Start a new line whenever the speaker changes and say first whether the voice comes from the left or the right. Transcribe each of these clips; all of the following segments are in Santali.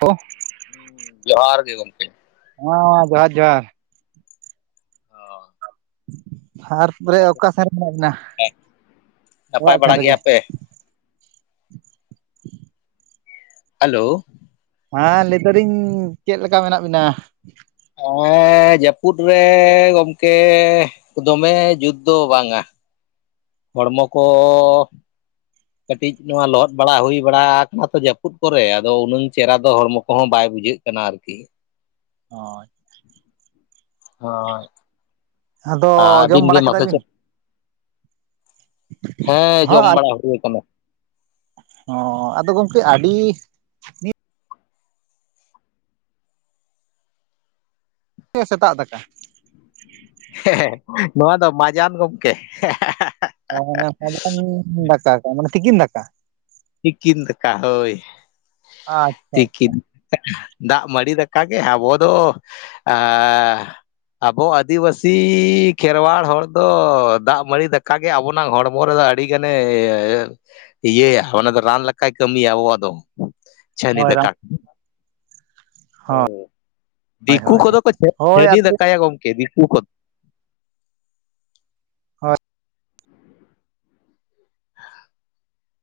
right: ᱦᱮᱞᱳ
left: ᱡᱚᱦᱟᱨ ᱜᱮ ᱜᱚᱢᱠᱮ
right: ᱦᱚᱸᱻ ᱡᱚᱦᱟᱨ ᱡᱚᱦᱟᱨ ᱛᱟᱨ ᱯᱚᱨᱮ ᱚᱠᱟ ᱥᱮᱱ ᱨᱮ ᱢᱮᱱᱟᱜ ᱵᱤᱱᱟ
left: ᱱᱟᱯᱟᱭ
right: ᱚᱲᱟᱜ ᱥᱮᱱ
left: ᱵᱟᱲᱟ
right: ᱨᱮᱜᱮ
left: ᱜᱮᱭᱟ ᱯᱮ
right: [inaudible]
left: ᱦᱮᱞᱳ
right: ᱦᱟᱸ ᱞᱟᱹᱭᱫᱟ ᱞᱤᱧ ᱪᱮᱫ ᱞᱮᱠᱟ ᱢᱮᱱᱟᱜ ᱵᱤᱱᱟ?
left: ᱮᱻ ᱡᱟᱹᱯᱩᱫ ᱨᱮᱻ ᱜᱚᱢᱠᱮ ᱫᱚᱢᱮ ᱡᱩᱛ ᱫᱚ ᱵᱟᱝᱟ ᱦᱚᱲᱢᱚ ᱠᱚ ᱠᱟᱹᱴᱤᱡ ᱱᱚᱣᱟ ᱞᱚᱦᱚᱫ ᱵᱟᱲᱟ ᱦᱩᱭ ᱵᱟᱲᱟᱛᱚ ᱡᱟᱹᱯᱩᱫ ᱠᱚᱨᱮ ᱟᱫᱚ ᱩᱱᱟᱹᱝ ᱪᱮᱦᱨᱟ ᱫᱚ ᱦᱚᱲᱢᱚ ᱠᱚᱦᱚᱸ ᱵᱟᱭ ᱵᱩᱡᱷᱟᱹᱜ ᱠᱟᱱᱟ ᱟᱨᱠᱤ
right: ᱦᱚᱸᱭ
left: ᱦᱳᱭ
right: ᱟᱫᱚ
left: ᱟᱹᱵᱤᱱ
right: ᱡᱚᱢ
left: ᱜᱮ
right: ᱵᱟᱲᱟ ᱠᱮᱫᱟ
left: ᱢᱟᱥᱮ
right: ᱵᱤᱱ
left: ᱪᱮᱫ ᱦᱮᱸ ᱡᱚᱢ ᱵᱟᱲᱟ ᱦᱩᱭ ᱟᱠᱟᱱᱟ
right: ᱚ ᱟᱫᱚ ᱜᱚᱝᱠᱮ ᱟᱹᱰᱤ ᱦᱮᱸ ᱥᱮᱛᱟᱜ ᱫᱟᱠᱟ
left: ᱦᱮᱸ ᱱᱚᱣᱟ ᱫᱚ ᱢᱟᱡᱟᱱ ᱜᱚᱝᱠᱮ
right: [unintelligible] ᱫᱟᱠᱟ ᱠᱟᱜ ᱢᱟᱱᱮ ᱛᱤᱠᱤᱱ ᱫᱟᱠᱟ
left: ᱛᱤᱠᱤᱱ ᱫᱟᱠᱟ ᱦᱚᱭ
right: ᱟᱪᱪᱷᱟ ᱟᱪᱪᱷᱟ
left: ᱛᱤᱠᱤᱱ ᱫᱟᱜ ᱢᱟᱹᱰᱤ ᱫᱟᱠᱟ ᱜᱮ ᱟᱵᱚ ᱫᱚ ᱟᱸᱻ ᱟᱵᱚ ᱟᱹᱫᱤᱵᱟᱹᱥᱤ ᱠᱷᱮᱨᱣᱟᱲ ᱦᱚᱲ ᱫᱚ ᱫᱟᱜ ᱢᱟᱹᱰᱤ ᱫᱟᱠᱟ ᱜᱮ ᱟᱵᱚᱱᱟ ᱦᱚᱲᱢᱚ ᱨᱮᱫᱚ ᱟᱹᱰᱤ ᱜᱟᱱᱮ ᱤᱭᱟᱹᱭᱟ ᱚᱱᱟ ᱫᱚ ᱨᱟᱱ ᱞᱮᱠᱟᱭ ᱠᱟᱹᱢᱤᱭᱟ ᱟᱵᱚᱣᱟᱜ ᱫᱚ ᱪᱷᱟᱹᱱᱤ
right: ᱦᱳᱭ ᱨᱟᱢ
left: ᱫᱟᱠᱟ
right: ᱦᱳᱭ
left: ᱫᱤᱠᱩ
right: ᱦᱳᱭ
left: ᱠᱚᱫᱚ ᱠᱚ
right: ᱦᱳᱭ
left: ᱪᱷᱟᱹᱱᱤ
right: ᱟᱨᱠᱤ
left: ᱫᱟᱠᱟᱭᱟ ᱜᱚᱝᱠᱮ ᱫᱤᱠᱩ ᱠᱚᱫᱚ
right: [unintelligible]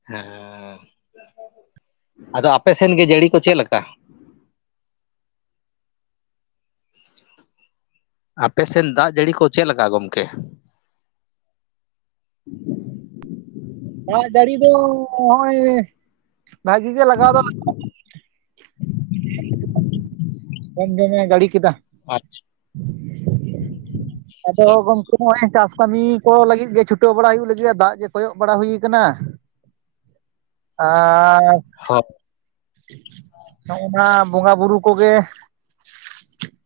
left: ᱦᱮᱸ ᱟᱫᱚ ᱟᱯᱮ ᱥᱮᱫ ᱜᱮ ᱡᱟᱹᱲᱤ ᱠᱚ ᱪᱮᱫ ᱞᱮᱠᱟ ᱟᱯᱮᱥᱮᱫ ᱫᱟᱜ ᱡᱟᱹᱲᱤ ᱠᱚ ᱪᱮᱫ ᱞᱮᱠᱟ ᱜᱚᱝᱠᱮ
right: ᱫᱟᱜ ᱡᱟᱹᱲᱤ ᱫᱚ ᱱᱚᱜᱼᱚᱭ ᱵᱷᱟᱹᱜᱤ ᱜᱮ ᱞᱟᱜᱟᱣ ᱫᱚ ᱞᱟᱜᱟᱣ
left: [inaudible]
right: [unintelligible] ᱡᱟᱹᱲᱤ ᱠᱮᱫᱟ
left: ᱟᱪᱪᱷᱟ
right: [inaudible] ᱟᱫᱚ ᱜᱚᱝᱠᱮ ᱱᱚᱜᱼᱚᱭ ᱪᱟᱥ ᱠᱟᱹᱢᱤ ᱠᱚ ᱞᱟᱹᱜᱤᱫ ᱜᱮ ᱪᱷᱩᱴᱟᱹᱣ ᱵᱟᱲᱟ ᱦᱩᱭᱩᱜ ᱞᱟᱹᱜᱤᱫ ᱫᱟᱜ ᱜᱮ ᱠᱚᱭᱚᱜ ᱵᱟᱲᱟ ᱦᱩᱭ ᱟᱠᱟᱱᱟ ᱟᱨ
left: [unintelligible]
right: ᱱᱚᱜᱼᱚᱭᱱᱟ ᱵᱚᱸᱜᱟ ᱵᱩᱨᱩ ᱠᱚᱜᱮ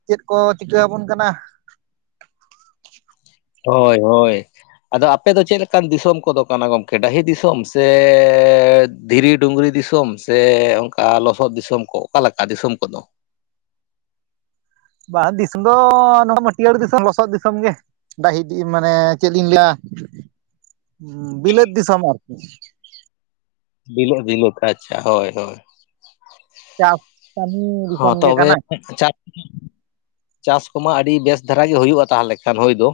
right: ᱪᱮᱫ ᱠᱚ ᱪᱤᱠᱟᱹ ᱟᱵᱚᱱ ᱠᱟᱱᱟ
left: ᱦᱳᱭ ᱦᱳᱭ ᱟᱫᱚ ᱟᱯᱮ ᱫᱚ ᱪᱮᱫ ᱞᱮᱠᱟᱱ ᱫᱤᱥᱚᱢ ᱠᱚᱫᱚ ᱠᱟᱱᱟ ᱜᱚᱝᱠᱮ ᱰᱟᱹᱦᱤ ᱫᱤᱥᱚᱢ ᱥᱮ ᱫᱷᱤᱨᱤ ᱰᱩᱝᱨᱤ ᱫᱤᱥᱚᱢ ᱥᱮ ᱚᱱᱠᱟ ᱞᱚᱥᱚᱫ ᱫᱤᱥᱚᱢ ᱠᱚ ᱚᱠᱟᱞᱮᱠᱟ ᱫᱤᱥᱚᱢ ᱠᱚᱫᱚ
right: ᱵᱟᱝ ᱫᱤᱥ ᱫᱚ ᱱᱚ ᱦᱤᱭᱟᱹᱟᱹᱲ ᱫᱤᱥᱚᱢ ᱞᱚᱥᱚᱫ ᱫᱤᱥᱚᱢ ᱜᱮ ᱰᱟᱹᱦᱤ ᱢᱟᱱᱮ ᱪᱮᱫ ᱞᱤᱧ ᱞᱟᱹᱭᱟ ᱦᱚ ᱵᱤᱞᱮᱛ ᱫᱤᱥᱚᱢ ᱟᱨᱠᱤ
left: ᱵᱤᱞᱮᱫᱽ ᱵᱤᱞᱮᱫᱽ ᱟᱪᱪᱷᱟ ᱦᱳᱭ ᱦᱳᱭ
right: ᱪᱟᱥ ᱠᱟᱹᱢᱤ
left: ᱦᱚᱸ
right: ᱫᱤᱥᱚᱢ ᱜᱮ
left: ᱛᱚᱵᱮ
right: ᱠᱟᱱᱟ
left: ᱪᱟ ᱪᱟᱥ ᱠᱚᱢᱟ ᱟᱹᱰᱤ ᱵᱮᱥ ᱫᱷᱟᱨᱟ ᱜᱮ ᱦᱩᱭᱩᱜᱼᱟ ᱛᱟᱦᱚᱞᱮ ᱠᱷᱟᱱ ᱦᱩᱭ ᱫᱚ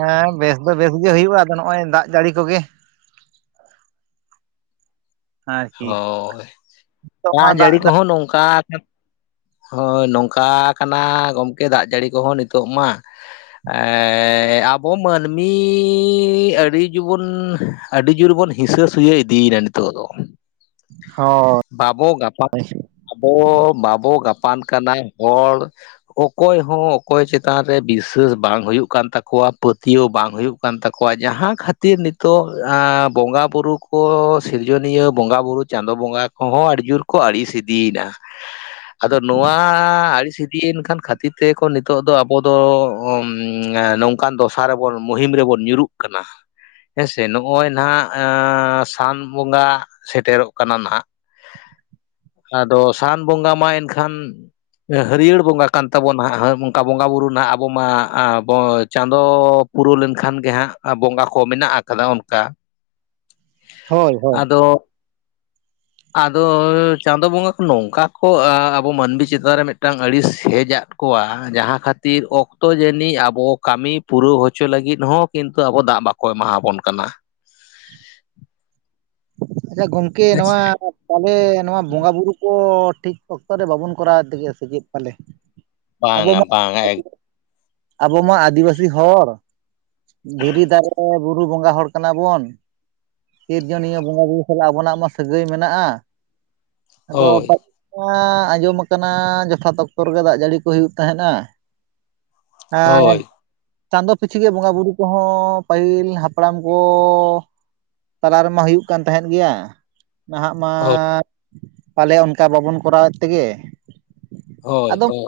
right: ᱦᱮᱸ ᱵᱮᱥ ᱫᱚ ᱵᱮᱥ ᱜᱮ ᱦᱩᱭᱩᱜᱼᱟ ᱟᱫᱚ ᱱᱚᱜᱼᱚᱭ ᱫᱟᱜ ᱡᱟᱹᱲᱤ ᱠᱚᱜᱮ ᱟᱨᱠᱤ
left: ᱦᱳᱭ ᱫᱟᱜ ᱡᱟᱹᱲᱤ ᱠᱚᱦᱚᱸ ᱱᱚᱝᱠᱟ ᱦᱳᱭ ᱱᱚᱝᱠᱟ ᱠᱟᱱᱟ ᱜᱚᱝᱠᱮ ᱫᱟᱜ ᱡᱟᱹᱲᱤ ᱠᱚᱦᱚᱸ ᱱᱤᱛᱚᱜ ᱢᱟ ᱮ ᱟᱵᱚ ᱢᱟᱹᱱᱢᱤ ᱟᱹᱰᱤ ᱜᱮᱵᱚᱱ ᱟᱹᱰᱤ ᱡᱳᱨ ᱵᱚᱱ ᱦᱤᱥᱟᱹ ᱥᱩᱭᱟᱹ ᱤᱫᱤᱭᱮᱱᱟ ᱱᱤᱛᱚᱜ ᱫᱚ
right: ᱚᱻ
left: ᱵᱟᱵᱚ ᱜᱟᱯᱟᱱ ᱟᱵᱚ ᱵᱟᱵᱚ ᱜᱟᱯᱟᱱ ᱠᱟᱱᱟ ᱦᱚᱲ ᱚᱠᱚᱭ ᱦᱚᱸ ᱚᱠᱚᱭ ᱪᱮᱛᱟᱱ ᱨᱮ ᱵᱤᱥᱥᱟᱹᱥ ᱵᱟᱝ ᱦᱩᱭᱩᱜ ᱠᱟᱱ ᱛᱟᱠᱚᱣᱟ ᱯᱟᱹᱛᱭᱟᱹᱣ ᱵᱟᱝ ᱦᱩᱭᱩᱜ ᱠᱟᱱᱟ ᱠᱟᱱ ᱛᱟᱠᱚᱣᱟ ᱡᱟᱦᱟᱸ ᱠᱷᱟᱹᱛᱤᱨ ᱱᱤᱛᱚᱜ ᱵᱚᱸᱜᱟ ᱵᱩᱨᱩ ᱠᱚ ᱥᱤᱨᱡᱚᱱᱤᱭᱟᱹ ᱵᱚᱸᱜᱟ ᱵᱩᱨᱩ ᱪᱟᱸᱫᱳ ᱵᱚᱸᱜᱟ ᱠᱚᱦᱚᱸ ᱟᱹᱰᱤ ᱡᱳᱨ ᱠᱚ ᱟᱹᱲᱤᱥ ᱤᱫᱤᱭᱮᱱᱟ ᱟᱫᱚ ᱱᱚᱣᱟ ᱟᱹᱲᱤᱥ ᱤᱫᱤᱭᱮᱱ ᱠᱷᱟᱱ ᱠᱷᱟᱹᱛᱤᱨ ᱛᱮᱜᱮᱠᱚ ᱱᱤᱛᱳᱜ ᱫᱚ ᱟᱵᱚ ᱫᱚ ᱱᱚᱝᱠᱟᱱ ᱫᱚᱥᱟᱨ ᱨᱮᱵᱚᱱ ᱢᱩᱦᱤᱢ ᱨᱮᱵᱚᱱ ᱧᱩᱨᱩᱜ ᱠᱟᱱᱟ ᱦᱮᱸᱥᱮ ᱱᱚᱜᱼᱚᱭ ᱱᱟᱦᱟᱜ ᱥᱟᱱ ᱵᱚᱸᱜᱟ ᱥᱮᱴᱮᱨᱚᱜ ᱠᱟᱱᱟ ᱱᱟᱱᱟᱜ ᱟᱫᱚ ᱥᱟᱱ ᱵᱚᱸᱜᱟ ᱢᱟ ᱮᱱᱠᱷᱟᱱ ᱦᱟᱹᱨᱭᱟᱹᱲ ᱵᱚᱸᱜᱟ ᱠᱟᱱ ᱛᱟᱵᱚᱱᱟ ᱦᱟᱸᱜ ᱦᱟᱹ ᱚᱝᱠᱟ ᱵᱚᱸᱜᱟᱼᱵᱩᱨᱩ ᱱᱟᱦᱟᱜ ᱟᱵᱚ ᱢᱟ ᱟᱸ ᱵᱚ ᱪᱟᱸᱫᱚ ᱯᱩᱨᱟᱹᱣ ᱞᱮᱱᱠᱷᱟᱱ ᱜᱮ ᱦᱟᱸᱜ ᱟ ᱵᱚᱸᱜᱟ ᱠᱚ ᱢᱮᱱᱟᱜ ᱟᱠᱟᱫᱟ ᱚᱱᱠᱟ
right: ᱦᱳᱭ ᱦᱳᱭ
left: ᱟᱫᱚ
right: [inaudible]
left: ᱟᱫᱚ ᱪᱟᱸᱫᱳ ᱵᱚᱸᱜᱟ ᱠᱚ ᱱᱚᱝᱠᱟ ᱠᱚ ᱟᱵᱚ ᱢᱟᱹᱱᱢᱤ ᱪᱮᱛᱟᱱ ᱨᱮ ᱢᱤᱫᱴᱟᱝ ᱟᱹᱲᱤᱥ ᱦᱮᱡᱼᱟᱜ ᱠᱚᱣᱟ ᱡᱟᱦᱟᱸ ᱠᱷᱟᱹᱛᱤᱨ ᱚᱠᱛᱚ ᱡᱟᱹᱱᱤᱡ ᱟᱵᱚ ᱠᱟᱹᱢᱤ ᱯᱩᱨᱟᱹᱣ ᱦᱚᱪᱚ ᱞᱟᱹᱜᱤᱫ ᱦᱚᱸ ᱠᱤᱱᱛᱩ ᱟᱵᱚ ᱫᱟᱜ ᱵᱟᱠᱚ ᱠᱚᱭ ᱮᱟᱦᱟ ᱵᱚᱱ ᱠᱟᱱᱟ
right: ᱟᱪᱷᱟ ᱜᱚᱝᱠᱮ ᱱᱚᱣᱟ
left: ᱦᱮᱸᱥᱮ
right: ᱛᱟᱦᱚᱞᱮ ᱱᱚᱣᱟ ᱵᱚᱸᱜᱟ ᱵᱩᱨᱩ ᱠᱚ ᱴᱷᱤᱠ ᱚᱠᱛᱚ ᱨᱮ ᱵᱟᱵᱚᱱ ᱠᱚᱨᱟᱣ ᱮᱫ ᱛᱮᱜᱮ ᱥᱮ ᱪᱮᱫ ᱯᱟᱞᱮ
left: ᱵᱟᱝᱼᱟ ᱵᱟᱝᱟ ᱮᱠ
right: ᱟᱹᱵᱩ ᱢᱟ ᱟᱹᱫᱤᱵᱟᱹᱥᱤ ᱦᱚᱲ ᱫᱷᱤᱨᱤ ᱫᱟᱨᱮ ᱵᱩᱨᱩ ᱵᱚᱸᱜᱟ ᱦᱚᱲ ᱠᱟᱱᱟ ᱵᱩᱱ ᱥᱤᱨᱡᱚᱱᱤᱭᱟᱹ ᱵᱚᱸᱜᱟ ᱵᱩᱨᱩ ᱥᱟᱞᱟᱜ ᱟᱵᱚᱱᱟᱜ ᱢᱟ ᱥᱟᱹᱜᱟᱹᱭ ᱢᱮᱱᱟᱜᱼᱟ᱾ ᱟᱫᱚ
left: ᱦᱳᱭ
right: ᱯᱟ ᱟᱸᱡᱚᱢ ᱟᱠᱟᱱᱟ ᱡᱚᱛᱷᱟᱛ ᱚᱠᱛᱚ ᱨᱮᱜᱮ ᱫᱟᱜ ᱡᱟᱹᱲᱤ ᱠᱚ ᱦᱩᱭᱩᱜ ᱛᱟᱦᱮᱸᱱᱟ ᱟᱨ
left: ᱦᱳᱭ
right: ᱪᱟᱸᱫᱚ ᱯᱤᱪᱷᱤ ᱜᱮ ᱵᱚᱸᱜᱟ ᱵᱩᱨᱩ ᱠᱚᱦᱚᱸ ᱯᱟᱹᱦᱤᱞ ᱦᱟᱯᱲᱟᱢ ᱠᱚ ᱛᱟᱞᱟ ᱨᱮᱢᱟ ᱦᱩᱭᱩᱜ ᱠᱟᱱ ᱛᱟᱦᱮᱸᱫ ᱜᱮᱭᱟ ᱱᱟᱦᱟᱜ ᱢᱟ
left: ᱦᱳᱭ
right: ᱯᱟᱞᱮ ᱚᱱᱠᱟ ᱵᱟᱵᱚᱱ ᱠᱚᱨᱟᱣᱮᱫ ᱛᱮᱜᱮ
left: ᱦᱳᱭ
right: ᱟᱫᱚ
left: ᱦᱳᱭ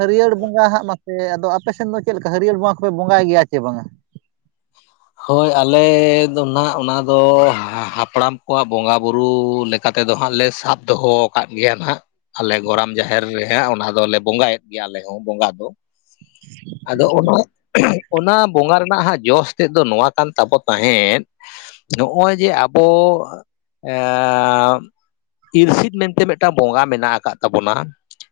right: ᱦᱟᱹᱨᱭᱟᱹᱲ ᱵᱚᱸᱜᱟ ᱦᱟᱸᱜ ᱢᱟᱥᱮ ᱟᱫᱚ ᱟᱯᱮ ᱥᱮᱫ ᱫᱚ ᱪᱮᱫ ᱞᱮᱠᱟ ᱦᱟᱹᱨᱭᱟᱹᱲ ᱵᱚᱸᱜᱟ ᱠᱚᱯᱮ ᱵᱚᱸᱜᱟᱭ ᱜᱮᱭᱟ ᱪᱮ ᱵᱟᱝᱟ?
left: ᱦᱳᱭ ᱟᱞᱮ ᱫᱚ ᱱᱟᱦᱟᱜ ᱚᱱᱟ ᱫᱚ ᱦᱟ ᱦᱟᱯᱲᱟᱢ ᱠᱚᱣᱟᱜ ᱵᱚᱸᱜᱟ ᱵᱩᱨᱩ ᱞᱮᱠ ᱠᱟᱛᱮᱫ ᱫᱚ ᱦᱟᱸᱜ ᱞᱮ ᱥᱟᱵ ᱫᱚᱦᱚ ᱟᱠᱟᱫ ᱜᱮᱭᱟ ᱱᱟᱦᱟᱸᱜ ᱟᱞᱮ ᱜᱚᱨᱟᱢ ᱡᱟᱦᱮᱨ ᱨᱮᱦᱟᱸᱜ ᱚᱱᱟ ᱫᱚᱞᱮ ᱵᱚᱸᱜᱟᱭᱮᱫ ᱜᱮᱭᱟ ᱟᱞᱮ ᱦᱚᱸ ᱵᱚᱸᱜᱟ ᱫᱚ ᱟᱫᱚ ᱚᱱᱟ ᱚᱱᱟ ᱵᱚᱸᱜᱟ ᱨᱮᱱᱟᱜ ᱦᱟᱸᱜ ᱡᱚᱥ ᱪᱮᱫ ᱫᱚ ᱱᱚᱣᱟ ᱠᱟᱱ ᱛᱟᱵᱚ ᱛᱟᱦᱮᱸᱫ ᱱᱚᱜᱼᱚᱭ ᱡᱮ ᱟᱵᱚ ᱮᱻ ᱤᱨᱥᱤᱫ ᱢᱮᱱᱛᱮ ᱢᱤᱫᱴᱟᱝ ᱵᱚᱸᱜᱟ ᱢᱮᱱᱟᱜ ᱟᱠᱟᱫ ᱛᱟᱵᱚᱱᱟ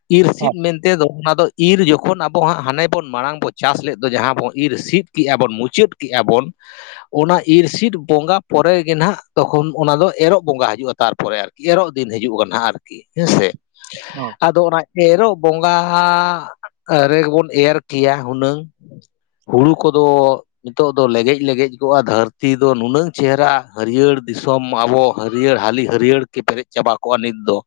left: ᱤᱨᱥᱤᱫ ᱢᱮᱱᱛᱮ ᱫᱚ ᱚᱱᱟ ᱫᱚ ᱤᱨ ᱡᱚᱠᱷᱚᱱ ᱟᱵᱚ ᱦᱟᱸᱜ ᱦᱟᱱᱮ ᱵᱚᱱ ᱢᱟᱲᱟᱝ ᱵᱚ ᱪᱟᱥ ᱞᱮᱫ ᱫᱚ ᱡᱟᱦᱟᱸ ᱵᱚᱱ ᱤᱨ ᱥᱤᱫ ᱠᱮᱜᱼᱟ ᱵᱚᱱ ᱢᱩᱪᱟᱹᱫ ᱛᱮᱜᱼᱟ ᱵᱚᱱ ᱚᱱᱟ ᱤᱨᱥᱤᱫ ᱵᱚᱸᱜᱟ ᱯᱚᱨᱮ ᱜᱮ ᱱᱟᱦᱟᱜ ᱛᱚᱠᱷᱚᱱ ᱚᱱᱟ ᱫᱚ ᱮᱨᱚᱜ ᱵᱚᱸᱜᱟ ᱦᱤᱡᱩᱜᱼᱟ ᱛᱟᱨᱯᱚᱨᱮ ᱟᱨᱠᱤ ᱮᱨᱚᱜ ᱫᱤᱱ ᱦᱤᱡᱩᱜ ᱠᱟᱱᱟᱜ ᱟᱨᱠᱤ ᱦᱮᱸ ᱥᱮ ᱟᱫᱚ ᱚᱱᱟ ᱮᱨᱚᱜ ᱵᱚᱸᱜᱟ ᱨᱮᱜᱮ ᱵᱚᱱ ᱮᱨ ᱠᱮᱭᱟ ᱦᱩᱱᱟᱹᱝ ᱦᱩᱲᱩ ᱠᱚᱫᱚ ᱱᱤᱛᱚᱜ ᱫᱚ ᱞᱮᱜᱮᱡ ᱞᱮᱜᱮᱡ ᱠᱚᱜᱼᱟ ᱫᱷᱟᱹᱨᱛᱤ ᱫᱚ ᱱᱩᱱᱟᱹᱝ ᱪᱮᱦᱨᱟ ᱦᱟᱹᱨᱭᱟᱹᱲ ᱫᱤᱥᱚᱢ ᱟᱵᱚ ᱦᱟᱹᱨᱭᱟᱹᱲ ᱦᱟᱹᱞᱤ ᱦᱟᱹᱨᱭᱟᱹᱲ ᱠᱮ ᱯᱮᱨᱮᱡ ᱪᱟᱵᱟ ᱠᱚᱜᱼᱟ ᱱᱤᱛ ᱫᱚ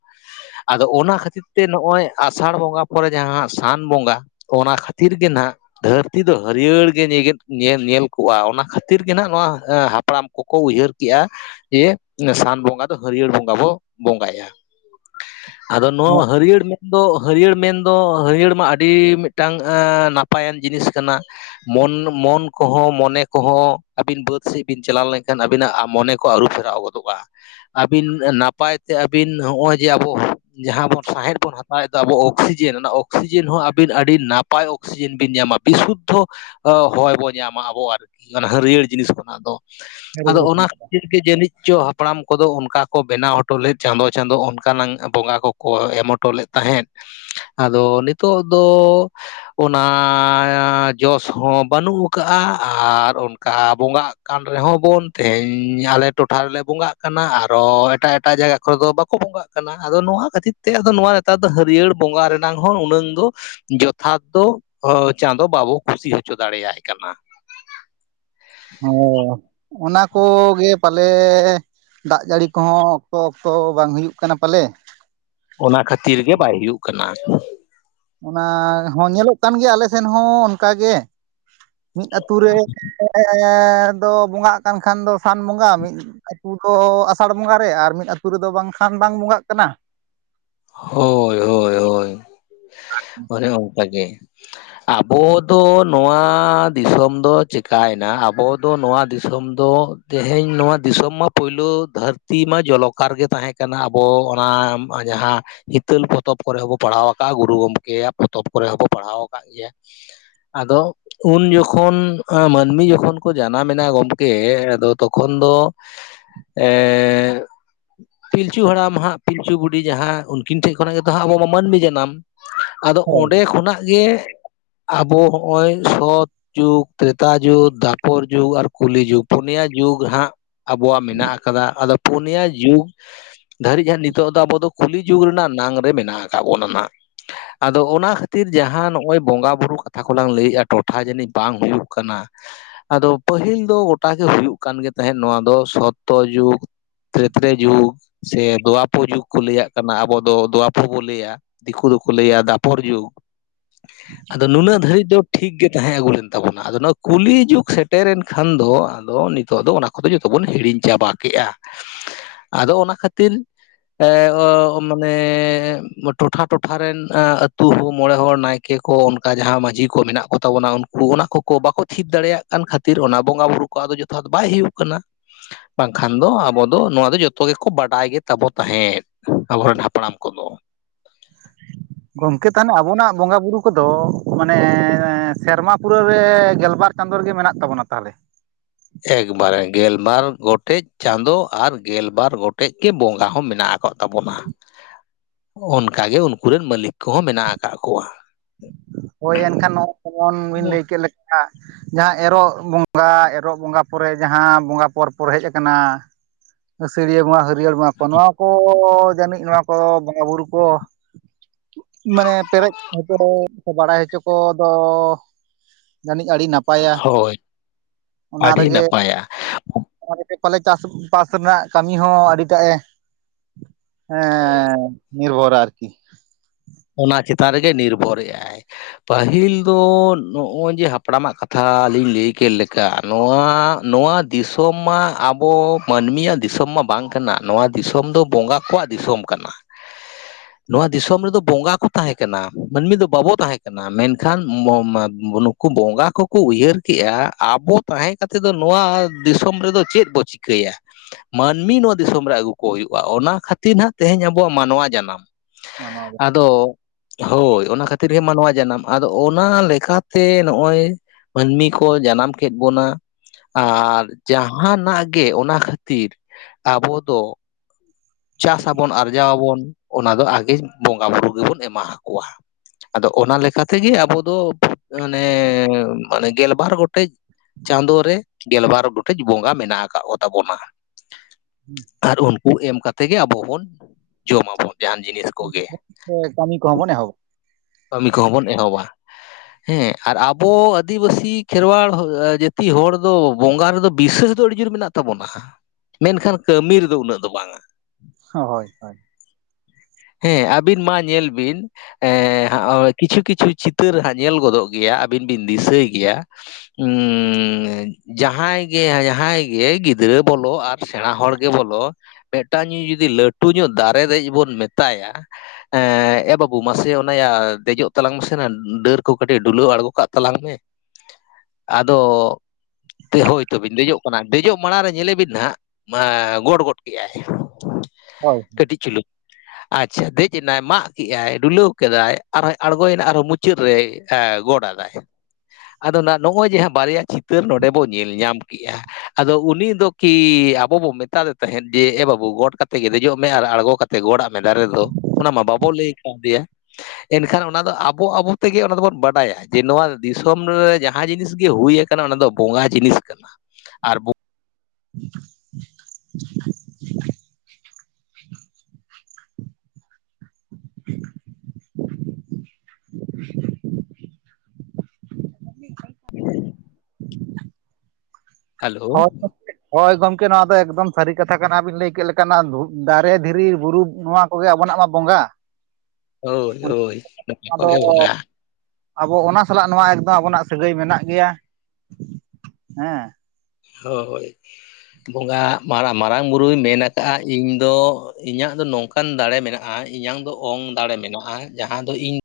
left: ᱟᱫᱚ ᱚᱱᱟ ᱠᱷᱟᱹᱛᱤᱨ ᱛᱮ ᱱᱚᱜᱼᱚᱭ ᱟᱥᱟᱲ ᱵᱚᱸᱜᱟ ᱯᱚᱨᱮ ᱡᱟᱦᱟᱸ ᱥᱟᱱ ᱵᱚᱸᱜᱟ ᱚᱱᱟ ᱠᱷᱟᱹᱛᱤᱨ ᱜᱮ ᱱᱟᱦᱱᱟᱜ ᱫᱷᱟᱹᱨᱛᱤ ᱫᱚ ᱦᱟᱹᱨᱭᱟᱹᱲ ᱜᱮ ᱧᱮᱜᱮᱫ ᱧᱮᱞ ᱧᱮᱞ ᱠᱚᱜᱼᱟ ᱚᱱᱟ ᱠᱷᱟᱹᱛᱤᱨ ᱜᱮ ᱱᱷᱟᱜ ᱱᱚᱣᱟ ᱮ ᱦᱟᱯᱲᱟᱢ ᱠᱚᱠᱚ ᱩᱭᱦᱟᱹᱨ ᱠᱮᱜᱼᱟ ᱡᱮ ᱮ ᱥᱟᱱ ᱵᱚᱸᱜᱟ ᱫᱚ ᱦᱟᱹᱨᱭᱟᱹᱲ ᱵᱚᱸᱜᱟ ᱵᱚ ᱵᱚᱸᱜᱟᱭᱟ ᱟᱫᱚ ᱱᱚᱣᱟ ᱦᱟᱹᱨᱭᱟᱹᱲ ᱢᱮ ᱫᱚ ᱦᱟᱹᱨᱭᱟᱹᱲ ᱢᱮᱱᱫᱚ ᱦᱟᱹᱨᱭᱟᱹᱲ ᱢᱟ ᱟᱹᱰᱤ ᱢᱤᱫᱴᱟᱝ ᱮᱸ ᱱᱟᱯᱟᱭᱟᱱ ᱡᱤᱱᱤᱥ ᱠᱟᱱᱟ ᱢᱚᱱ ᱢᱚᱱ ᱠᱚᱦᱚᱸ ᱢᱚᱱᱮ ᱠᱚᱦᱚᱸ ᱟᱹᱵᱤᱱ ᱵᱟᱹᱫᱽ ᱥᱮᱫ ᱵᱤᱱ ᱪᱟᱞᱟᱣ ᱞᱮᱱᱠᱷᱟᱱ ᱟᱹᱵᱤᱱᱟᱜ ᱢᱚᱱᱮ ᱠᱚ ᱟᱹᱨᱩ ᱯᱷᱮᱨᱟᱣ ᱜᱚᱫᱚᱜᱼᱟ ᱾ ᱟᱹᱵᱤᱱ ᱮ ᱱᱟᱯᱟᱭ ᱛᱮ ᱟᱹᱵᱤᱱ ᱦᱚᱸᱜᱼᱚᱭ ᱡᱮ ᱟᱵᱚ ᱡᱟᱦᱟᱸ ᱵᱚᱱ ᱥᱟᱦᱮᱸᱫ ᱵᱚᱱ ᱦᱟᱛᱟᱣᱮᱫ ᱫᱚ ᱟᱵᱚ ᱚᱠᱥᱤᱡᱮᱱ ᱚᱱᱟ ᱚᱠᱥᱤᱡᱮᱱ ᱦᱚᱸ ᱟᱵᱤᱱ ᱟᱹᱰᱤ ᱱᱟᱯᱟᱭ ᱚᱠ ᱚᱠᱥᱤᱡᱮᱱ ᱵᱤᱱ ᱧᱟᱢᱟ ᱵᱤᱥᱩᱫᱽᱫᱷᱚ ᱟᱹ ᱦᱚᱭ ᱵᱚ ᱧᱟᱢᱟ ᱟᱵᱚ ᱟᱨᱠᱤ ᱚᱱᱟ ᱦᱟᱹᱨᱭᱟᱹᱲ ᱡᱤᱱᱤᱥ ᱠᱷᱚᱱᱟᱜ ᱫᱚ ᱟᱫᱚ ᱚᱱᱟ ᱪᱮᱫᱮ ᱠᱚ ᱡᱟᱹᱱᱤᱡ ᱪᱚ ᱦᱟᱯᱲᱟᱢ ᱠᱚᱫᱚ ᱚᱱᱠᱟ ᱠᱚ ᱵᱮᱱᱟᱣ ᱦᱚᱴᱚ ᱞᱮᱫ ᱪᱟᱸᱫᱚ ᱪᱟᱸᱫᱚ ᱚᱱᱠᱟᱱᱟᱝ ᱵᱚᱸᱜᱟ ᱠᱚ ᱠᱚ ᱮᱢ ᱦᱚᱴᱚ ᱞᱮᱫ ᱛᱟᱦᱮᱸᱫ ᱟᱫᱚ ᱱᱤᱛᱚᱜ ᱫᱚ ᱚᱱᱟᱻ ᱡᱚᱥ ᱦᱚᱸ ᱵᱟᱹᱱᱩᱜ ᱟᱠᱟᱫ-ᱟ ᱟᱨ ᱚᱱᱠᱟ ᱵᱚᱸᱜᱟᱜ ᱠᱟᱱ ᱨᱮᱦᱚᱸ ᱵᱚᱱ ᱛᱮᱦᱮᱧ ᱟᱞᱮ ᱴᱚᱴᱷᱟ ᱨᱮᱞᱮ ᱵᱚᱸᱜᱟᱜ ᱠᱟᱱᱟ ᱟᱨᱚ ᱮᱴᱟᱜ ᱮᱴᱟᱜ ᱡᱟᱭᱜᱟ ᱠᱚᱨᱮ ᱫᱚ ᱵᱟᱠᱚ ᱵᱚᱸᱜᱟᱜ ᱠᱟᱱᱟ ᱟᱫᱚ ᱱᱚᱣᱟ ᱠᱷᱟᱹᱛᱤᱨ ᱛᱮ ᱟᱫᱚ ᱱᱚᱣᱟ ᱱᱮᱛᱟᱨ ᱫᱚ ᱦᱟᱹᱨᱭᱟᱹᱲ ᱵᱚᱸᱜᱟ ᱨᱮᱱᱟᱝ ᱦᱚᱸ ᱩᱱᱟᱹᱝ ᱫᱚ ᱡᱚᱛᱷᱟᱛ ᱫᱚ ᱪᱟᱸᱫᱚ ᱵᱟᱵᱚ ᱠᱩᱥᱤ ᱦᱚᱪᱚ ᱫᱟᱲᱮᱭᱟᱭ ᱠᱟᱱᱟ
right: ᱦᱚᱸ ᱚᱱᱟ ᱠᱚ ᱜᱮ ᱯᱟᱞᱮ ᱫᱟᱜ ᱡᱟᱹᱲᱤ ᱠᱚᱦᱚᱸ ᱚᱠᱛᱚ ᱚᱠᱛᱚ ᱵᱟᱝ ᱦᱩᱭᱩᱜ ᱠᱟᱱᱟ ᱯᱟᱞᱮ
left: ᱚᱱᱟ ᱠᱷᱟᱹᱛᱤᱨ ᱜᱮ ᱵᱟᱭ ᱦᱩᱭᱩᱜ ᱠᱟᱱᱟ
right: ᱚᱱᱟ ᱦᱚᱸ ᱧᱮᱞᱚᱜ ᱠᱟᱱ ᱜᱮᱭᱟ ᱟᱞᱮ ᱥᱮᱱ ᱦᱚᱸ ᱚᱱᱠᱟᱜᱮ ᱢᱤᱫ ᱟᱛᱩ ᱨᱮ ᱫᱚ ᱵᱚᱸᱜᱟᱜ ᱠᱟᱱ ᱠᱷᱟᱱ ᱫᱚ ᱥᱟᱱ ᱵᱚᱸᱜᱟ ᱢᱤᱫ ᱟᱛᱩ ᱫᱚ ᱟᱥᱟᱲ ᱵᱚᱸᱜᱟ ᱨᱮ ᱟᱨ ᱢᱤᱫ ᱟᱛᱩ ᱨᱮᱫᱚ ᱵᱟᱝᱠᱷᱟᱱ ᱵᱟᱝ ᱵᱚᱸᱜᱟᱜ ᱠᱟᱱᱟ
left: ᱦᱳᱭ ᱦᱳᱭ ᱦᱳᱭ
right: ᱟ
left: ᱦᱮᱸ ᱚᱝᱠᱟᱜᱮ ᱟᱵᱚ ᱫᱚ ᱱᱚᱣᱟ ᱫᱤᱥᱚᱢ ᱫᱚ ᱪᱮᱠᱟᱹᱭᱱᱟ ᱟᱵᱚ ᱫᱚ ᱱᱚᱣᱟ ᱫᱤᱥᱚᱢ ᱫᱚ ᱛᱮᱦᱮᱧ ᱱᱚᱣᱟ ᱫᱤᱥᱚᱢ ᱢᱟ ᱯᱩᱭᱞᱩ ᱫᱷᱟᱹᱨᱛᱤ ᱢᱟ ᱡᱚᱞᱚᱠᱟᱨ ᱜᱮ ᱛᱟᱦᱮᱸ ᱠᱟᱱᱟ ᱟᱵᱚ ᱚᱱᱟ ᱡᱟᱦᱟᱸ ᱦᱤᱛᱟᱹᱞ ᱯᱚᱛᱚᱵ ᱠᱚᱨᱮ ᱦᱚᱸ ᱵᱚ ᱯᱟᱲᱦᱟᱣ ᱟᱠᱟᱜᱼᱟ ᱜᱩᱨᱩ ᱜᱚᱢᱠᱮ ᱜᱮᱭᱟ ᱯᱚᱛᱚᱵ ᱠᱚᱨᱮ ᱦᱚᱸᱵᱚ ᱯᱟᱲᱦᱟᱣ ᱟᱠᱟᱫ ᱜᱮᱭᱟ ᱟᱫᱚ ᱩᱱ ᱡᱚᱠᱷᱚᱱ ᱢᱟᱹᱱᱢᱤ ᱡᱚᱠᱷᱚᱱ ᱠᱚ ᱡᱟᱱᱟᱢ ᱢᱮᱱᱟ ᱜᱚᱢᱠᱮ ᱟᱫᱚ ᱛᱚᱠᱷᱚᱱ ᱫᱚ ᱮ ᱯᱤᱞᱪᱩ ᱦᱟᱲᱟᱢ ᱦᱟᱸᱜ ᱯᱤᱞᱪᱩ ᱵᱩᱰᱷᱤ ᱡᱟᱦᱟᱸ ᱩᱱᱠᱤᱱ ᱴᱷᱮᱱ ᱠᱷᱚᱱᱟᱜ ᱜᱮᱛᱚ ᱦᱟᱸᱜ ᱟᱵᱚ ᱢᱟ ᱢᱟᱹᱱᱢᱤ ᱡᱟᱱᱟᱢ ᱟᱫᱚ
right: ᱦᱳᱭ
left: ᱚᱸᱰᱮ ᱠᱷᱚᱱᱟᱜ ᱜᱮ ᱟᱵᱚ ᱦᱚᱸᱜ-ᱚᱭ ᱥᱚᱛ ᱡᱩᱜᱽ ᱛᱨᱮᱛᱟ ᱡᱩᱜᱽ ᱫᱟᱯᱚᱨ ᱡᱩᱜᱽ ᱟᱨ ᱠᱩᱞᱤ ᱡᱩᱜᱽ ᱯᱩᱱᱭᱟ ᱡᱩᱜᱽ ᱦᱟᱸᱜ ᱟᱵᱚᱣᱟᱜ ᱢᱮᱱᱟᱜ ᱟᱠᱟᱫᱟ ᱟᱫᱚ ᱯᱩᱱᱭᱟ ᱡᱩᱜᱽ ᱫᱷᱟᱹᱨᱤᱡ ᱦᱟᱸᱜ ᱱᱤᱛᱚᱜ ᱫᱚ ᱟᱵᱚ ᱫᱚ ᱠᱩᱞᱤ ᱡᱩᱜᱽ ᱨᱮᱱᱟᱜ ᱱᱟᱝ ᱨᱮ ᱢᱮᱱᱟᱜ ᱟᱠᱟᱫ ᱵᱚᱱᱟ ᱱᱷᱟᱜ ᱟᱫᱚ ᱚᱱᱟ ᱠᱷᱟᱹᱛᱤᱨ ᱡᱟᱦᱟᱸ ᱱᱚᱜ-ᱚᱭ ᱵᱚᱸᱜᱟ ᱵᱩᱨᱩ ᱠᱟᱛᱷᱟ ᱠᱚᱞᱟᱝ ᱞᱟᱹᱭᱮᱜ-ᱟ ᱴᱚᱴᱷᱟ ᱡᱟᱹᱱᱤᱡ ᱵᱟᱝ ᱦᱩᱭᱩᱜ ᱠᱟᱱᱟ ᱟᱫᱚ ᱯᱟᱹᱦᱤᱞ ᱫᱚ ᱜᱚᱴᱟ ᱜᱮ ᱦᱩᱭᱩᱜ ᱠᱟᱱ ᱜᱮ ᱛᱟᱦᱮᱸᱫ ᱱᱚᱣᱟ ᱫᱚ ᱥᱚᱛᱚ ᱡᱩᱜᱽ ᱛᱨᱮᱛᱨᱮ ᱡᱩᱜᱽ ᱥᱮ ᱫᱚᱣᱟᱯᱩ ᱡᱩᱜᱽ ᱠᱚ ᱞᱟᱹᱭᱟᱜ ᱠᱟᱱᱟ ᱟᱵᱚ ᱫᱚ ᱫᱳᱣᱟᱯᱩ ᱵᱚ ᱞᱟᱹᱭᱟ ᱫᱤᱠᱩ ᱫᱚ ᱠᱚ ᱞᱟᱹᱭᱟ ᱫᱟᱯᱚᱨ ᱡᱩᱜᱽ ᱟᱫᱚ ᱱᱩᱱᱟᱹᱜ ᱫᱷᱟᱹᱨᱤᱡ ᱫᱚ ᱴᱷᱤᱠ ᱜᱮ ᱛᱟᱦᱮᱸ ᱟᱹᱜᱩ ᱞᱮᱱ ᱛᱟᱵᱚᱱᱟ ᱟᱫᱚ ᱱᱚᱣᱟ ᱠᱩᱞᱤ ᱡᱩᱜᱽ ᱥᱮᱴᱮᱨᱮᱱ ᱠᱷᱟᱱ ᱫᱚ ᱟᱫᱚ ᱱᱤᱛᱚᱜ ᱫᱚ ᱚᱱᱟ ᱠᱚᱫᱚ ᱡᱚᱛᱚ ᱵᱚᱱ ᱦᱤᱲᱤᱧ ᱪᱟᱵᱟ ᱠᱮᱫᱮᱜ-ᱟ ᱟᱫᱚ ᱚᱱᱟ ᱠᱷᱟᱹᱛᱤᱨ ᱮᱸ ᱚᱸ ᱢᱟᱱᱮ ᱴᱚᱴᱷᱟ ᱴᱚᱴ ᱴᱚᱴᱷᱟ ᱨᱮᱱ ᱟᱹᱛᱩ ᱦᱚᱸ ᱢᱚᱬᱮ ᱦᱚᱲ ᱱᱟᱭᱠᱮ ᱠᱚ ᱚᱱᱠᱟ ᱡᱟᱦᱟᱸ ᱢᱟᱺᱡᱷᱤ ᱠᱚ ᱢᱮᱱᱟᱜ ᱠᱚ ᱛᱟᱵᱚᱱᱟ ᱩᱱᱠᱩ ᱚᱱᱟ ᱠᱚᱠᱚ ᱵᱟᱠᱚ ᱪᱷᱤᱛ ᱫᱟᱲᱮᱭᱟᱜ ᱠᱟᱱ ᱠᱷᱟᱹᱛᱤᱨ ᱚᱱᱟ ᱵᱚᱸᱜᱟ ᱵᱩᱨᱩ ᱠᱚ ᱟᱫᱚ ᱡᱚᱛᱷᱟᱛ ᱵᱟᱭ ᱦᱩᱭᱩᱜ ᱠᱟᱱᱟ ᱵᱟᱝᱠᱷᱟᱱ ᱫᱚ ᱟᱵᱚ ᱫᱚ ᱱᱚᱣᱟ ᱫᱚ ᱡᱚᱛᱚ ᱜᱮᱠᱚ ᱵᱟᱰᱟᱭ ᱜᱮ ᱛᱟᱵᱚ ᱛᱟᱦᱮᱸᱼᱼ ᱟᱵᱚ ᱨᱮᱱ ᱦᱟᱯᱲᱟᱢ ᱠᱚᱫᱚ
right: ᱜᱚᱢᱠᱮ ᱛᱟᱦᱚᱞᱮ ᱟᱵᱚᱱᱟᱜ ᱵᱚᱸᱜᱟ ᱵᱩᱨᱩ ᱠᱚᱫᱚ ᱢᱟᱱᱮ ᱥᱮᱨᱢᱟ ᱯᱩᱨᱟᱹᱣ ᱨᱮ ᱜᱮᱞᱵᱟᱨ ᱪᱟᱸᱫᱳ ᱨᱮ ᱜᱮ ᱢᱮᱱᱟᱜ ᱛᱟᱵᱚᱱᱟ ᱛᱟᱦᱚᱞᱮ
left: ᱮᱠᱵᱟᱨᱮ ᱜᱮᱞᱵᱟᱨ ᱜᱚᱴᱮᱡ ᱪᱟᱸᱫᱚ ᱟᱨ ᱜᱮᱞᱵᱟᱨ ᱜᱚᱴᱮᱡ ᱜᱮ ᱵᱚᱸᱜᱟ ᱦᱚᱸ ᱢᱮᱱᱟᱜ ᱟᱠᱟᱫ ᱛᱟᱵᱚᱱᱟ
right: [inaudible]
left: ᱚᱱᱠᱟᱜᱮ ᱩᱱᱠᱩ ᱨᱮᱱ ᱢᱟᱹᱞᱤᱠ ᱠᱚᱦᱚᱸ ᱢᱮᱱᱟᱜ ᱟᱠᱟᱜ ᱠᱚᱣᱟ
right: ᱦᱳᱭ ᱮᱱᱠᱷᱟᱱ ᱱᱚᱣᱟ ᱡᱮᱢᱚᱱ ᱵᱤᱱ ᱞᱟᱹᱭ ᱠᱮᱫ ᱞᱮᱠᱟ ᱡᱟᱦᱟᱸ ᱮᱨᱚᱜ ᱵᱚᱸᱜᱟ ᱮᱨᱚᱜ ᱵᱚᱸᱜᱟ ᱯᱚᱨᱮ ᱡᱟᱦᱟᱸ ᱵᱚᱸᱜᱟ ᱯᱚᱨ ᱯᱚᱨ ᱦᱮᱡ ᱠᱟᱱᱟ᱾ ᱟᱹᱥᱟᱹᱲᱤᱭᱟᱹ ᱵᱚᱸᱜᱟ ᱦᱟᱹᱨᱭᱟᱹᱲ ᱵᱚᱸᱜᱟ ᱠᱚ ᱱᱚᱣᱟ ᱠᱚ ᱡᱟᱹᱱᱤᱡ ᱱᱚᱣᱟ ᱠᱚ ᱵᱚᱸᱜᱟ ᱵᱩᱨᱩ ᱠᱚ ᱢᱟᱱᱮ ᱯᱮᱨᱮᱡ ᱦᱚᱪᱚ ᱫᱚ ᱵᱟᱲᱟᱭ ᱦᱚᱪᱚ ᱠᱚ ᱫᱚ ᱡᱟᱹᱱᱤᱡ ᱟᱹᱰᱤ ᱱᱟᱯᱟᱭ ᱱᱟᱯᱟᱭᱟ
left: ᱦᱳᱭ
right: ᱚᱱᱟ
left: ᱟᱹᱰᱤ
right: ᱨᱮᱜᱮ
left: ᱱᱟᱯᱟᱭᱟ
right: ᱚᱱᱟ ᱨᱮ ᱜᱮ ᱪᱟᱥ ᱵᱟᱥ ᱨᱮᱱᱟᱜ ᱠᱟᱹᱢᱤ ᱦᱚᱸ ᱟᱹᱰᱤᱴᱟᱜ ᱦᱮᱸ ᱱᱤᱨᱵᱷᱚᱨᱟ ᱟᱨᱠᱤ
left: ᱚᱱᱟ ᱪᱮᱛᱟᱱ ᱨᱮᱜᱮ ᱱᱤᱨᱵᱷᱚᱨᱮᱜᱼᱟᱭ ᱯᱟᱹᱦᱤᱞ ᱫᱚ ᱱᱚᱜ-ᱚᱭ ᱡᱮ ᱦᱟᱯᱲᱟᱢᱟᱜ ᱠᱟᱛᱷᱟ ᱞᱤᱧ ᱞᱟᱹᱭ ᱠᱮᱫ ᱞᱮᱠᱟ᱾ ᱱᱚᱣᱟ ᱱᱚᱣᱟ ᱫᱤᱥᱚᱢ ᱢᱟ ᱟᱵᱚ ᱢᱟᱹᱱᱢᱤᱭᱟᱜ ᱫᱤᱥᱚᱢ ᱢᱟ ᱵᱟᱝ ᱠᱟᱱᱟ᱾ ᱱᱚᱣᱟ ᱫᱤᱥᱚᱢ ᱫᱚ ᱵᱚᱸᱜᱟ ᱠᱚᱣᱟᱜ ᱫᱤᱥᱚᱢ ᱠᱟᱱᱟ᱾
right: [inaudible]
left: ᱱᱚᱣᱟ ᱫᱤᱥᱚᱢ ᱨᱮᱫᱚ ᱵᱚᱸᱜᱟ ᱠᱚ ᱛᱟᱦᱮᱸ ᱠᱟᱱᱟ ᱢᱟᱹᱱᱢᱤ ᱫᱚ ᱵᱟᱵᱚ ᱛᱟᱦᱮᱸ ᱠᱟᱱᱟ, ᱢᱮᱱᱠᱷᱟᱱ ᱱᱩᱠᱩ ᱠᱩ ᱵᱚᱸᱜᱟ ᱠᱚᱠᱚ ᱩᱭᱦᱟᱹᱨ ᱠᱮᱜᱼᱟ ᱟᱵᱚ ᱛᱟᱦᱮᱸ ᱠᱟᱛᱮ ᱫᱚ ᱱᱚᱣᱟ ᱫᱤᱥᱚᱢ ᱨᱮᱫᱚ ᱪᱮᱫ ᱵᱚ ᱪᱤᱠᱟᱹᱭᱟ᱾ ᱢᱟᱹᱱᱢᱤ ᱱᱚᱣᱟ ᱫᱤᱥᱚᱢ ᱨᱮ ᱟᱹᱜᱩ ᱠᱚ ᱦᱩᱭᱩᱜᱼᱟ, ᱚᱱᱟ ᱠᱷᱟᱹᱛᱤᱨ ᱦᱟᱸᱜ ᱛᱮᱦᱮᱧ ᱟᱵᱚᱣᱟᱜ ᱢᱟᱱᱣᱟ ᱡᱟᱱᱟᱢ ᱾
right: ᱢᱟᱱᱚᱣᱟ ᱡᱟᱱᱟᱢ
left: ᱫᱚ ᱦᱳᱭ ᱚᱱᱟ ᱠᱷᱟᱹᱛᱤᱨ ᱜᱮ ᱢᱟᱱᱣᱟ ᱡᱟᱱᱟᱢ ᱟᱫᱚ ᱚᱱᱟ ᱞᱮᱠᱟᱛᱮ ᱱᱚᱜᱼᱚᱭ ᱢᱟᱹᱱᱢᱤ ᱠᱚ ᱡᱟᱱᱟᱢ ᱠᱮᱫ ᱵᱚᱱᱟ᱾ ᱟᱨ ᱡᱟᱦᱟᱱᱟᱜ ᱜᱮ ᱚᱱᱟ ᱠᱷᱟᱹᱛᱤᱨ ᱟᱵᱚ ᱫᱚ ᱪᱟᱥ ᱟᱵᱚᱱ ᱟᱨᱡᱟᱣ ᱟᱵᱚᱱ ᱚᱱᱟ ᱫᱚ ᱟᱜᱮ ᱵᱚᱸᱜᱟ ᱵᱩᱨᱩ ᱜᱮᱵᱚᱱ ᱮᱢᱟ ᱦᱟᱠᱚᱣᱼᱟ᱾ ᱟᱫᱚ ᱚᱱᱟ ᱞᱮᱠᱟ ᱛᱮᱜᱮ ᱟᱵᱚ ᱫᱚ ᱢᱟᱱᱮ ᱢᱟᱱᱮ ᱜᱮᱞᱵᱟᱨ ᱜᱚᱴᱮᱡ ᱪᱟᱸᱫᱳ ᱨᱮ ᱜᱮᱞᱵᱟᱨ ᱜᱚᱴᱮᱡ ᱵᱚᱸᱜᱟ ᱢᱮᱱᱟᱜ ᱠᱟᱜ ᱠᱚ ᱛᱟᱵᱚᱱᱟ᱾
right: [unintelligible]
left: ᱟᱨ ᱩᱱᱠᱩ ᱮᱢ ᱠᱟᱛᱮ ᱜᱮ ᱟᱵᱚ ᱦᱚᱸᱵᱚᱱ ᱡᱚᱢᱟᱵᱚᱱ ᱡᱟᱦᱟᱸᱱ ᱡᱤᱱᱤᱥ᱾ ᱠᱚᱜᱮ
right: [inaudible] ᱠᱟᱹᱢᱤ ᱠᱚᱦᱚ ᱵᱚᱱ ᱮᱦᱚᱵᱟ᱾
left: ᱠᱟᱹᱢᱤ ᱠᱚᱦᱚᱸ ᱵᱚᱱ ᱮᱦᱚᱵᱟ᱾ ᱦᱮᱸ ᱟᱨ ᱟᱵᱚ ᱟᱹᱫᱤᱵᱟᱹᱥᱤ ᱠᱷᱮᱨᱣᱟᱲ ᱡᱟᱹᱛᱤ ᱦᱚᱲ ᱫᱚ ᱵᱚᱸᱜᱟ ᱨᱮᱫᱚ ᱵᱤᱥᱟᱹᱥ ᱫᱚ ᱟᱹᱰᱤ ᱡᱩᱨ ᱢᱮᱱᱟᱜ ᱛᱟᱵᱚᱱᱟ, ᱢᱮᱱᱠᱷᱟᱱ ᱠᱟᱹᱢᱤ ᱨᱮᱫᱚ ᱩᱱᱟᱹᱜ ᱫᱚ ᱵᱟᱝᱟ᱾
right: ᱦᱳᱭᱻ ᱦᱚᱭᱻ᱾
left: ᱦᱮᱸ ᱟᱹᱵᱤᱱ ᱢᱟ ᱧᱮᱞ ᱵᱤᱱ᱾ ᱮᱜ ᱠᱤᱪᱷᱩ ᱠᱤᱪᱷᱩ ᱪᱤᱛᱟᱹᱨ ᱦᱟᱸᱜ ᱧᱮᱞ ᱜᱚᱫᱚᱜ ᱜᱮᱭᱟ, ᱟᱹᱵᱤᱱ ᱵᱤᱱ ᱫᱤᱥᱟᱹᱭ ᱜᱮᱭᱟ ᱩᱢᱻ᱾ ᱡᱟᱦᱟᱸᱭ ᱜᱮ ᱡᱟᱸᱜᱟ ᱡᱟᱦᱟᱸᱭ ᱜᱮ ᱜᱤᱫᱽᱨᱟᱹ ᱵᱚᱞᱚ ᱟᱨ ᱥᱮᱬᱟ ᱦᱚᱲ ᱜᱮ ᱵᱚᱞᱚ ᱢᱮᱫᱴᱟᱝ ᱡᱩᱫᱤ ᱞᱟᱹᱴᱩ ᱧᱚᱜ ᱫᱟᱨᱮ ᱫᱮᱡ ᱵᱚᱱ ᱢᱮᱛᱟᱭᱟ᱾ ᱮ ᱵᱟᱹᱵᱩ ᱢᱟᱥᱮ ᱚᱱᱮ ᱭᱟ‌ ᱫᱮᱡᱚᱜ ᱛᱟᱞᱟᱝ ᱢᱮᱥᱮ ᱱᱟ ᱰᱟᱹᱨ ᱠᱚ ᱠᱟᱹᱴᱤᱡ ᱰᱩᱞᱟᱹᱣ ᱟᱬᱜᱚ ᱠᱟᱜ ᱛᱟᱞᱟᱝ ᱢᱮ᱾
right: [unintelligible]
left: ᱟᱫᱚ ᱦᱳᱭ ᱛᱚᱵᱤᱱ ᱫᱮᱡᱚᱜ ᱠᱟᱱᱟ, ᱫᱮᱡᱚᱜ ᱢᱟᱲᱟᱝ ᱨᱮ ᱧᱮᱞᱮ ᱵᱤᱱ ᱦᱟᱸᱜ ᱢᱟ ᱜᱚᱸᱰ ᱜᱚᱫ ᱠᱮᱜ-ᱟᱭ
right: ᱦᱳᱭ
left: ᱠᱟᱹᱴᱤᱡ ᱪᱩᱞᱩᱝ᱾ ᱟᱪᱪᱷᱟ ᱫᱮᱡ ᱮᱱᱟᱭ ᱢᱟᱜ ᱠᱮᱜ-ᱟᱭ ᱰᱩᱞᱟᱹᱣ ᱠᱮᱫᱟᱭ ᱟᱨᱦᱚᱸᱭ ᱟᱬᱜᱚᱭᱱᱟ ᱟᱨᱦᱚᱸ ᱢᱩᱪᱟᱹᱫ ᱨᱮ ᱜᱚᱰ ᱟᱫᱟᱭ᱾ ᱟᱫᱚ ᱱᱟ ᱱᱚᱜᱼᱚᱭ ᱡᱮ ᱦᱟᱸᱜ ᱵᱟᱨᱭᱟ ᱪᱤᱛᱟᱹᱨ ᱱᱚᱰᱮ ᱵᱚ ᱧᱮᱞ ᱧᱟᱢ ᱠᱮᱜᱼᱟ ᱟᱫᱚ ᱩᱱᱤ ᱫᱚ ᱠᱤ ᱟᱵᱚ ᱵᱚ ᱢᱮᱛᱟᱫᱮ ᱛᱟᱦᱮᱸᱫ, ᱡᱮ ᱮ ᱵᱟᱹᱵᱩ ᱜᱚᱴ ᱠᱟᱛᱮ ᱜᱮ ᱫᱮᱡᱚᱜ ᱢᱮ ᱟᱨ ᱟᱬᱜᱚ ᱠᱟᱛᱮ ᱜᱚᱰ-ᱟᱜ ᱢᱮ᱾ ᱢᱮ ᱫᱟᱨᱮ ᱫᱚ, ᱚᱱᱟ ᱢᱟ ᱵᱟᱵᱚ ᱞᱟᱹᱭ ᱠᱟᱣᱫᱮᱭᱟ᱾ ᱮᱱᱠᱷᱟᱱ ᱚᱱᱟ ᱫᱚ ᱟᱵᱚ ᱟᱵᱚ ᱛᱮᱜᱮ ᱚᱱᱟ ᱫᱚᱵᱚᱱ ᱵᱟᱰᱟᱭᱟ, ᱡᱮ ᱱᱚᱣᱟ ᱫᱤᱥᱚᱢ ᱨᱮ ᱡᱟᱦᱟᱸ ᱡᱤᱱᱤᱥ ᱜᱮ ᱦᱩᱭᱮᱱ ᱠᱟᱱᱟ ᱚᱱᱟ ᱫᱚ ᱵᱚᱸᱜᱟ ᱡᱤᱱᱤᱥ ᱠᱟᱱᱟ ᱟᱨ
right: [unintelligible]
left: ᱦᱮᱞᱳ
right: ᱦᱳᱭ ᱜᱚᱢᱠᱮ᱾ ᱦᱳᱭ ᱜᱚᱢᱠᱮ ᱱᱚᱣᱟ ᱫᱚ ᱮᱠᱫᱚᱢ ᱥᱟᱹᱨᱤ ᱠᱟᱛᱷᱟ ᱠᱟᱱᱟᱵᱤᱱ ᱞᱟᱹᱭ ᱠᱮᱫ ᱞᱮᱠᱟ ᱱᱟᱜ ᱫᱟᱨᱮ ᱫᱷᱤᱨᱤ ᱵᱩᱨᱩ ᱱᱚᱣᱟ ᱠᱚᱜᱮ ᱟᱵᱚᱱᱟᱜ ᱢᱟ ᱵᱚᱸᱜᱟ᱾
left: ᱦᱳᱭᱻ
right: ᱚᱱᱟ
left: ᱦᱳᱭᱻ
right: ᱫᱚ
left: ᱡᱷᱚᱛᱚᱜᱮ ᱵᱚᱝᱜᱟ ᱾
right: ᱟᱵᱚ ᱚᱱᱟ ᱥᱟᱞᱟᱜ ᱱᱚᱣᱟ ᱮᱠᱫᱚᱢ ᱟᱵᱚᱱᱟᱜ ᱥᱟᱹᱜᱟᱹᱭ ᱢᱮᱱᱟᱜ ᱜᱮᱭᱟ᱾ ᱦᱮᱸ
left: ᱦᱳᱭ ᱵᱚᱸᱜᱟ ᱢᱟᱨᱟᱝ ᱵᱩᱨᱩᱭ ᱢᱮᱱ ᱟᱠᱟᱜᱼᱟ ᱤᱧ ᱫᱚ ᱤᱧᱟᱹᱜ ᱫᱚ ᱱᱚᱝᱠᱟᱱ ᱫᱟᱲᱮ ᱢᱮᱱᱟᱜᱼᱟ, ᱤᱧᱟᱹᱜ ᱫᱚ ᱚᱝ ᱫᱟᱲᱮ ᱢᱮᱱᱟᱜᱼᱟ, ᱡᱟᱦᱟᱸ ᱫᱚ ᱤᱧ